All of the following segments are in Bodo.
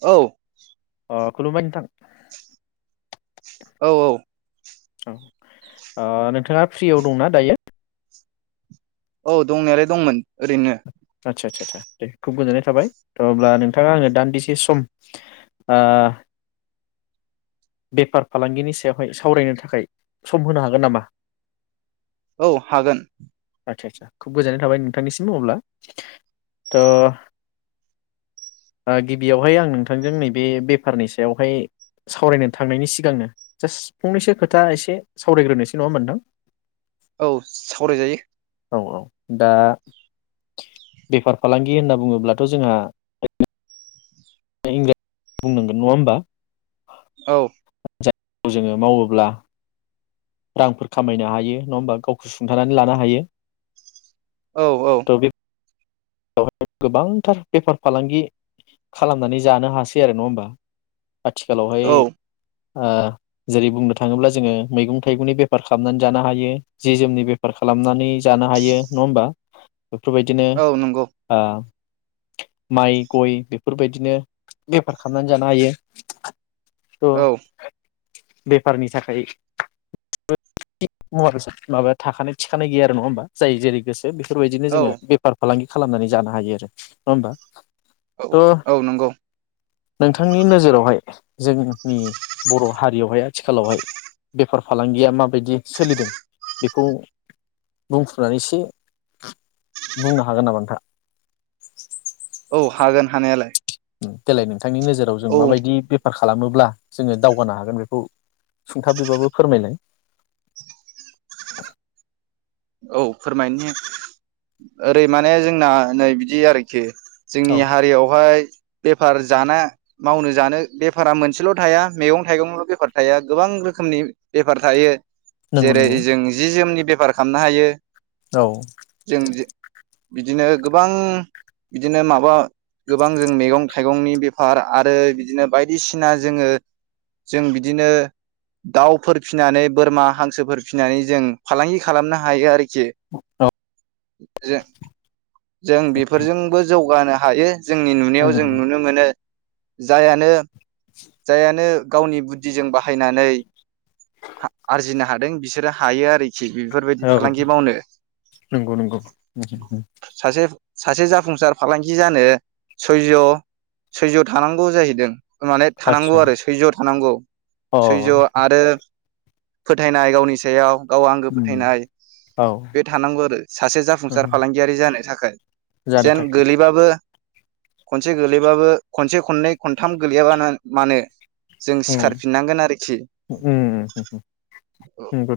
औ अ खुलुमबाय नोंथां औ औ औ नोंथाङा ओ फ्रियाव दंना दायो औ दंनायालाय दंमोन ओरैनो आदसा आदसा आसा दे खुब गोजोननाय थाबाय थ अब्ला नोंथाङा आनो दान्दिसे सम आ बेफार फालांगिनि सायावहाय सावरायनो थाखाय सम होनो हागोन नामा? औ हागोन आदसा आदसा खुब गोजोननाय थाबाय नोंथांनिसिम अब्ला थ ओ गिबियावहाय आं नोंथांजों नैबे बेफारनि सायावहाय सावरायनो थांनायनि सिगांनो जास्ट फंनैसो खोथा एसे सावरायग्रोनोसै नङा होनबा नोंथां औ सावरायजायो औ दा बेफार फालांगि होनना बुङोब्लाथ जोंहा इंराजि बुंनांगोन नङा होमबा औ जोङो मावोब्ला रांफोर खामायनो हायो नङा होमबा गावखौ सुंथानानै लानो हायो औ औ वहाय गोबांथार बेफार फालांगि खालामनानै जानो हासै आरो नङा होमबा आथिखालावहाय औ ओ जेरै बुंनो थाङोब्ला जोङो मैगं थाइगंनि बेफार खालामनानै जानो हायो जि जोमनि बेफार खालामनानै जानो हायो नङा होमबा? बेफोरबायदिनो औ नंगौ आ माइ गय बेफोरबायदिनो बेफार खालामनानै जानो हायो थ' औ बेफारनि थाखाय मुवा बेसाद माबा थाखानाय थिखानाय गैया आरो नङा होमबा जाय जेरै गोसो बेफोरबायदिनो औ जोङो बेफार फालांगि खालामनानै जानो हायो आरो नङा होमबा? औ थ' औ नंगौ नोंथांनि नोजोरावहाय जोंनि बर' हारियावहाय आथिखालावहाय बेफार फालांगिया माबायदि सोलिदों बेखौ बुंफ्रुनानै एसे बुंनो हागोन नामा आ औ हागोन हानायालाय देलाय नों बिथांनि नोजोराव जों औ माबायदि बेफार खालामोब्ला जोङो दावगानो हागोन बेखौ सुंथाबैबाबो फोरमायनाय औ फोरमायनो ओरै माने जोंना नै बिदि आरोखि औ जोंनि हारियावहाय बेफार जाना मावनो जानो बेफारा मोनसेल' थाया मैगं थाइगंल' बेफार थाया गोबां रोखोमनि बेफार थायो नंगौ जेरै नंगौ जों जि जोमनि बेफा खामनो हायो औ जों बिदिनो गोबां बिदिनो माबा गोबां जों मैगं थाइगंनि बेफार आरो बिदिनो बायदिसिना जोङो जों बिदिनो दाउफोर फिसिनानै बोरमा हांसोफोर फिसिनानै जों फालांगि खालामनो हायो आरोखि औ [unintelligible] [unintelligible] जों बेफोरजोंबो जौ जौगानो हायो जोंनि नुनायाव जों नुनो मोनो जायानो जायानो गावनि बुद्धिजों बाहायनानै आरजिनो हादों बिसोरो हायो आरोखि बेफोरबायदि औ फालांगि मावनो नंगौ नंगौ सासे सासे जाफुंसार फालांगि जानो सैज सैज थानांगौ जाहैदों माने थानांगौ आतसा आरो सैज थानांगौ अ सैज आरो फोथायनाय गावनि सायाव गावा [unintelligible] औ बे थानांगौ आरो सासे जाफुंसार फालांगियारि जानो [unintelligible] जानो जेन थाखाय गोलैबाबो खनसे गोलैबाबो खनसे खननै खनथाम गोलैयाबा मानो जों नंगौ सिखारफिननांगोन आरोखि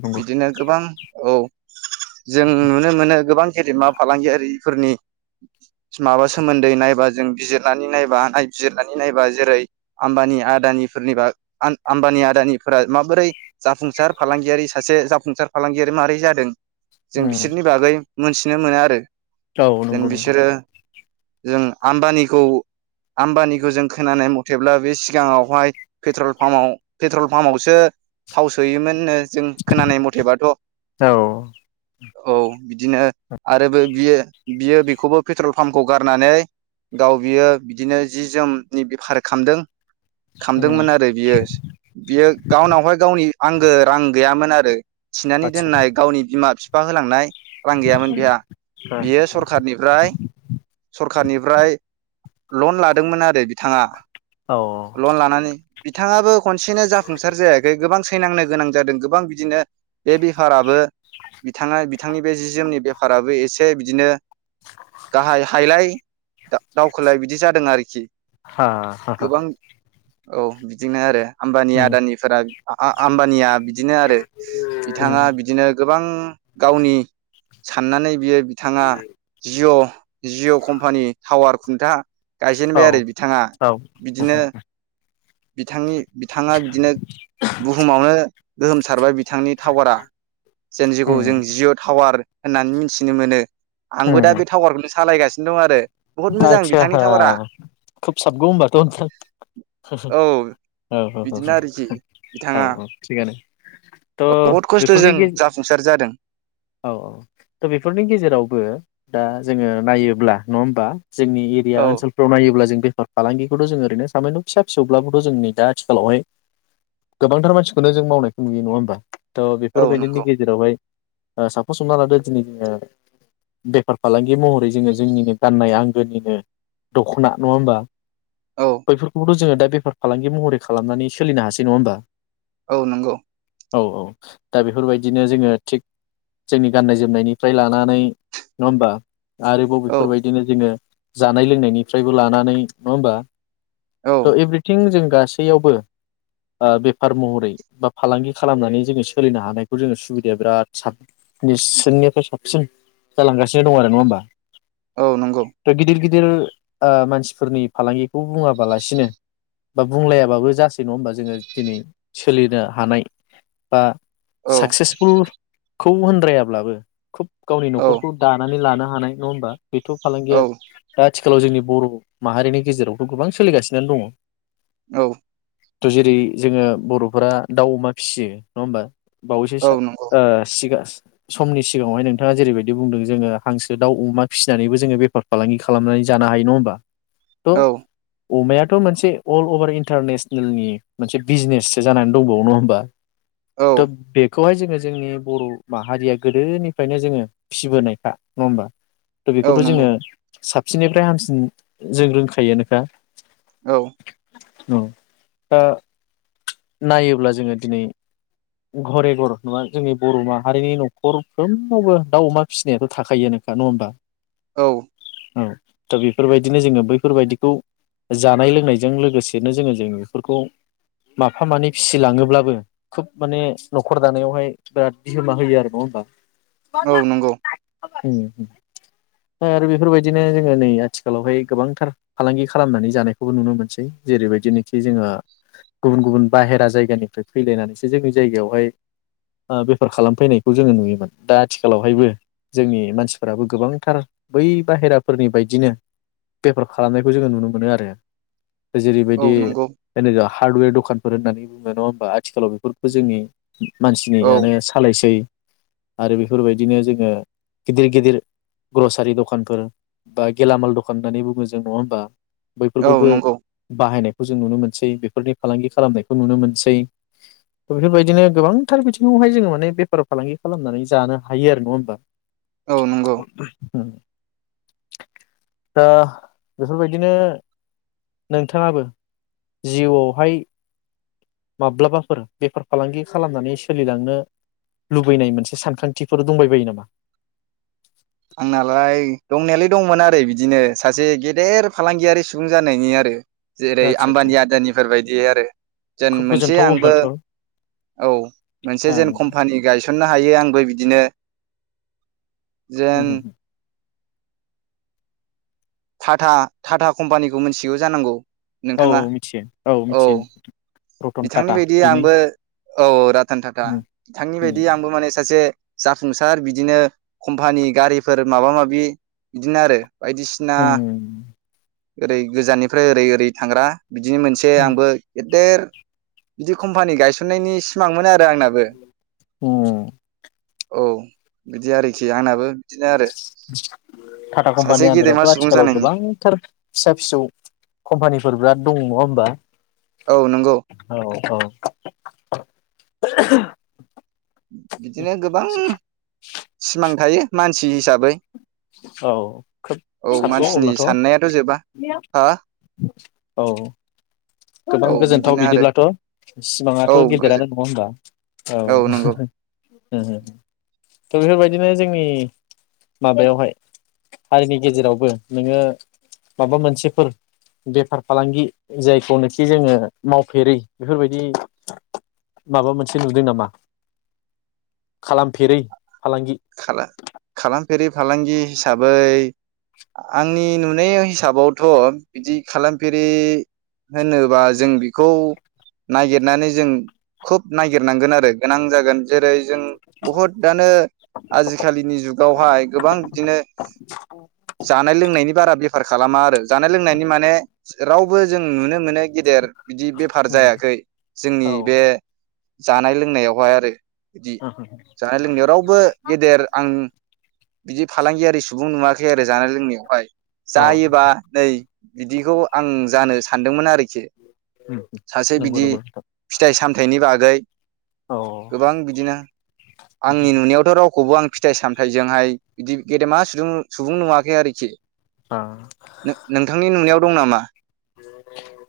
नंगौ बिदिनो गोबां औ जों नुनो मोनो गोबां गेदेरमा फालांगियारिफोरनि माबा सोमोन्दै नायबा जों बिजिरनानै नायबा नायबिजिरनानै नायबा जेरै आम्बानि आदाफोरनिबा आम्बानि आदानिफोरा माबोरै जाफुंसार फालांगियारि सासे जाफुंसार फालांगियारि मारै जादों औ जों बिसोरनि बागै मोनथिनो मोनो आरो औ जेन नंगौ नंगौ बिसोरो जों आमबानिखौ आमबानिखौ जों खोनानाय मथेब्ला बे सिगाङावहाय पेट्रल पाम्पाव पेट्रल पामयावसो थाव सोयोमोनो जों खोनानाय म'थेबा औ औ बिदिनो आरोबो बियो बियो बेखौबो पेट्रल पाम्पखौ गारनानै गाव बियो बिदिनो जि-जोमनि बेफार खालामदों खामदोंमोन आरो बियो बियो गावनावहाय गावनि आंगो रां गैयामोन आरो थिनानै आतसा दोननाय गावनि बिमा बिफा फा होलांनाय रां गैयामोन बेहा औ बियो सरखारनिफ्राय सरखारनिफ्राय लन लादोंमोन आरो थाङा लन लानानै बिथाङाबो खनसेनो जाफुंसार जायाखै गोबां थैनांनो गोनां जादों गोबां बिदिनो बे बेफाराबो बिथाङा बिथांनि बे जि-जोमनि बेफाराबो एसे बिदिनो गाहाय हायलाय दावखोलाय बिदि जादों आरोखि हा हा गोबां औ बिदिनो आरो आमबानि उम आदानिफोरा आमबानिया बिदिनो आरो बिथाङा उम बिदिनो गोबां गावनि साननानै बियो बिथाङा जिअ' जिअ' कम्पानि टावार खुनथा गायजेनबाय औ आरो बिथाङा औ बिदिनो बिथांनि बिथाङा बिदिनो बुहुमावनो गोहोम सारबाय बिथां टावारा जेन जिखौ [unintelligible] जों उम जिअ' टावार होननानै मिथिनो मोनो आंबो दा उम बे टावारखौनो सालायगासिनो दं आरो बहुत मोजां आदसा बिथांनि टावारा खोब साबगौ होनबाथ' औ औ बिदिनो आरोखि औ बिथाङा औ थिगानो थ बहुद बेफोरनि खस्थ'जों गे जाफुंसार जादों औ-औ थ बेफोरनि गेजेरावबो दा जोङो नायोब्ला नङा होमबा जोंनि एरिया औ ओनसोलफ्राव नायोब जों बेफार फालांगिखौथ' जों ओरैनो सामान्य' फिसा फिसौब्लाबोथ' जोंनि दा आथिखालावहाय गोबांथार मानसिखौनो जों मावनायखौ नुयो नङा होमबा त औ बेफोरबायदिनि नंगौ गेजेरावहाय साफस हमना लादो दिनै जोङो बेफार फालांगि महरै जोङो जोंनिनो गाननाय आं गोनिनो दख'ना नङा होमबा औ बैफोरखौबोथ' जोङो दा बेफार फालांगि महरै खालामनानै सोलिनो हासै नङा होमबा औ नंगौ औ-औ दा बेफोरबायदिनो जोङो थिग जोंनि गाननाय जोमनायनिफ्राय लानानै नङा होमबा आरोबाव औ बेफोरबायदिनो जोङो जानाय लोंनायनिफ्रायबो लानानै नङा होमबा औ त' एभ्रिथिं जों गासैयावबो ओ बेफार महरै बा फालांगि खालामनानै जोङो सोलिनो हानायखौ जोङो सुबिदाया बिराद साबनिसिननिफ्राय साबसिन जालांगासिनो दं आरो नङा होमबा औ नंगौ दा गिदिर गिदिर ओ मानसिफोरनि फालांगिखौ बुङाबालासिनो बा बुंलायाबाबो जासै नङा होमबा जोङो दिनै सोलिनो हानाय बा औ साक्सेसफुल खौ होनद्रायाब्लाबो खुब गावनि औ न'खरखौ दानानै लानो हानाय नङा होमबा बेथ' फालांगिया औ दा आथिखालाव जोंनि बर' माहारिनि गेजेरावथ' गोबां सोलिगासिनो दङ औ थ' जेरै जोङो बर'फोरा दाउ अमा फिसियो नङा होमबा बावैसो औ सा नंगौ ओ सिगां समनि सिगाङावहाय नोंथाङा जेरैबायदि बुंदों जोङो हांसो दाउ अमा फिसिनानैबो जोङो बेफार फालांगि खालामनानै जानो हायो नङा होमबा थ' औ अमायाथ' मोनसे अल अभार इन्टारनेसनेलनि मोनसे बिजनेससो जानानै दंबावो होमबा औ थ' बे खौहाय जोङो जोंनि बर' माहारिया गोदोनिफ्रायनो जोङो फिसि बोनायखा नङा होमबा थ' औ बेखौथ' नंगौ जोङो साबसिननिफ्राय हामसिन जों रोंखायो नोखा औ औ ओ नायोब्ला जोङो दिनै घरे घर नङा जोंनि बर' माहारिनि न'खरफ्रोमावबो दाउ अमा फिसिनायाथ' थाखायोनो खा नङा होमबा औ औ दा बेफोरबायदिनो जोङो बैफोरबायदिखौ जानाय लोंनायजों लोगोसेनो जोङो जों बेफोरखौ माफा मानै फिसिलाङोब्लाबो खोब माने न'खर दानायावहाय बिराद बिहोमा होयो आरो नङा होमबा औ नंगौ उम ओमफाय आरो बेफोरबायदिनो जोङो नै आथिखालावहाय गोबांथार फालांगि खालामनानै जानायखौबो नुनो मोनसै जेरैबायदिनोखि जोङो गुबुन गुबुन बाहेरा जायगानिफ्राय फैलायनानै जोंनि जायगायावहाय ओ बेफार खालामफैनायखौ जोङो नुयोमोन दा आथिखालावहायबो जोंनि मानसिफोराबो गोबांथार बै बाहेराफोरनि बायदिनो बेफार खालामनायखौ जोङो नुनो मोनो आरो औ जेरैबायदि नंगौ [unintelligible] हार्डवेर दखानफोर होनानैबो नङा होनबा आथिखालाव बेखौ जोंनि औ मानसिनियानो सालायसै आरो बेफोरबायदिनो जोङो गिदिर गिदिर ग्रसारि दखानफोर बा गेलामाल दखान होननानै बुङो जों नङा होमबा औ बैफोरखौबो नंगौ बाहायनाय खौ जों नुनो मोनसै बेफोरनि फालांगि खालामनायखौ नुनो मोनसै बेफोरबायदिनो गोबांथार बिथिङावहाय जोङो माने बेफार फालांगि खालामनानै जानो हायो आरो नङा होमबा औ नंगौ उ दा बेफोरबायदिनो नोंथाङाबो जिउआवहाय माब्लाबाफोर बेफार फालांगि खालामनानै सोलिलांनो लुबैनाय मोनसे सानखांथिफोर दंबायबायो नामा? आंनालाय दंनायालाय दंमोन आरो बिदिनो सासे गेदेर फालांगियारि सुबुं जानायनि आरो जेरै आदसा आदसा आम्बानि आदानिफोर बायदि आरो जेन खोब मोनसे गोजोनथाव आंबो अब्लाथ' ओं औ मोनसे जेन कम्पानि गायस थिसननो हायो आंबो बिदिनो जेन टाटा टाटा कम्पानिखौ मोनथिगौ जानांगौ औ नोंथाङा औ मिथियो औ मिथियो रतन बिथांनि टाटा बायदि बेनि आंबो औ रतन टाटा बिथांनि बायदि आंबो माने सासे जाफुंसार बिदिनो कम्पानि गारिफोर माबा माबि बिदिनो आरो बायदिसिना ओरै गोजाननिफ्राय ओरै ओरै थांग्रा बिदिनो मोनसे आंबो गेदेर बिदि कम्पानि गायसननायनि सिमांमोन आरो आंनाबो औ बिदि आरोखि आंनाबो बिदिनो आरो टाटा सासे कम्पानि गेदेमा आन्दारावथ' सुबुं आथिखालाव जानायनि गोबांथार फिसा फिसौ कम्पानिफोर बिराद दं नङा होमबा औ नंगौ औ औ [inaudible] बिदिनो गोबां सिमां थायो मानसि हिसाबै औ खोब औ सानथ' मानसिनि अब्लाथ' साननायाथ' जोबा हा औ औ गोबां गोजोनथाव बिदिनो आरो बिदिब्लाथ' औ सिमाङाथ' गोजोन गेदेरानो नङा होनबा औ थ' बेफोरबायदिनो जोंनि माबायावहाय हारिनि गेजेरावबो नोङो माबा मोनसेफोर बेफार फालांगि जायखौ होनो खि जोङो मावफेरै बेफोरबायदि माबा मोनसे नुदों नामा खालामफेरै फालांगि खाला खालामफेरि फालांगि हिसाबै आंनि नुनाय हिसाबावथ' बिदि खालामफेरि होनोबा जों बेखौ नागिरनानै जों खुब नागिरनांगोन आरो गोनां जागोन जेरै जों बुहुत दानो आजिखालिनि जुगावहाय गोबां बिदिनो जानाय लोंनायनि बारा बेफार खालामा आरो जानाय लोंनायनि माने रावबो जों नुनो मोनो गेदेर बिदि बेफार जायाखै औ जोंनि बे जानाय लोंनायावहाय आरो बिदि जानाय लोंनायाव रावबो गेदेर आं बिदि फालांगियारि सुबुं नुवाखै आरो जानाय लोंनायावहाय औ जायोबा नै बिदिखौ आं जानो सानदोंमोन आरोखि सासे नंगौ बिदि नंगौ नोंथां फिथाइ सामथाइनि बागै औ गोबां बिदिनो आंनि नुनायावथ' राव खौबो आं फिथाइ सामथाइजोंहाय बिदि गेदेमा सुदुं सुबुं नुवाखै आरोखि नो नोंथांनि नुनायाव दं नामा?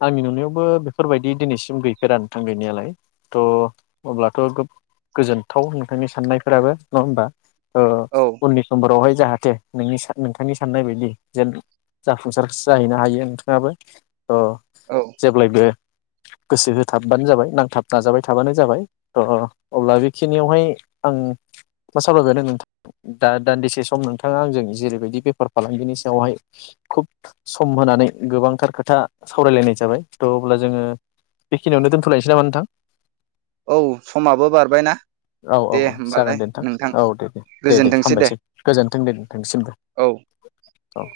आंनि नुनायावबो बेफोरबायदि दिनैसिम गैफेरा नोंथां गैनायालाय थ' अब्लाथ' खोब गोजोनथाव नोंथांनि साननायफोराबो नङा होमबा ओ औ उननि समफोरावहाय जाहाथे नोंनि नोंथांनि साननाय बायदि जेन जाफुंसार जाहैनो हायो नोंथाङाबो [inaudible] थ' औ जेब्लायबो गोसो होथाबबानो जाबाय नांथाब नाजाबाय थाबानो जाबाय थ' अब्ला बेखिनियावहाय आं मा सावरायगदों नोंथां दा दान्दिसे सम नोंथाङा आंजों जेरैबायदि बेफार फालांगिनि सायावहाय खुब सम होनानै गोबांथार खोथा सावरायलायनाय जाबाय थ' अब्ला जोङो बेखिनियावनो दोनथ'लायनोसै नामा नोंथां औ समाबो बारबायना औ औ दे औ जागोन होमबालाय दे नोंथां औ दे दे दे दे हामबायसै गोजोन्थों दे नोंथांनिसिम औ। औ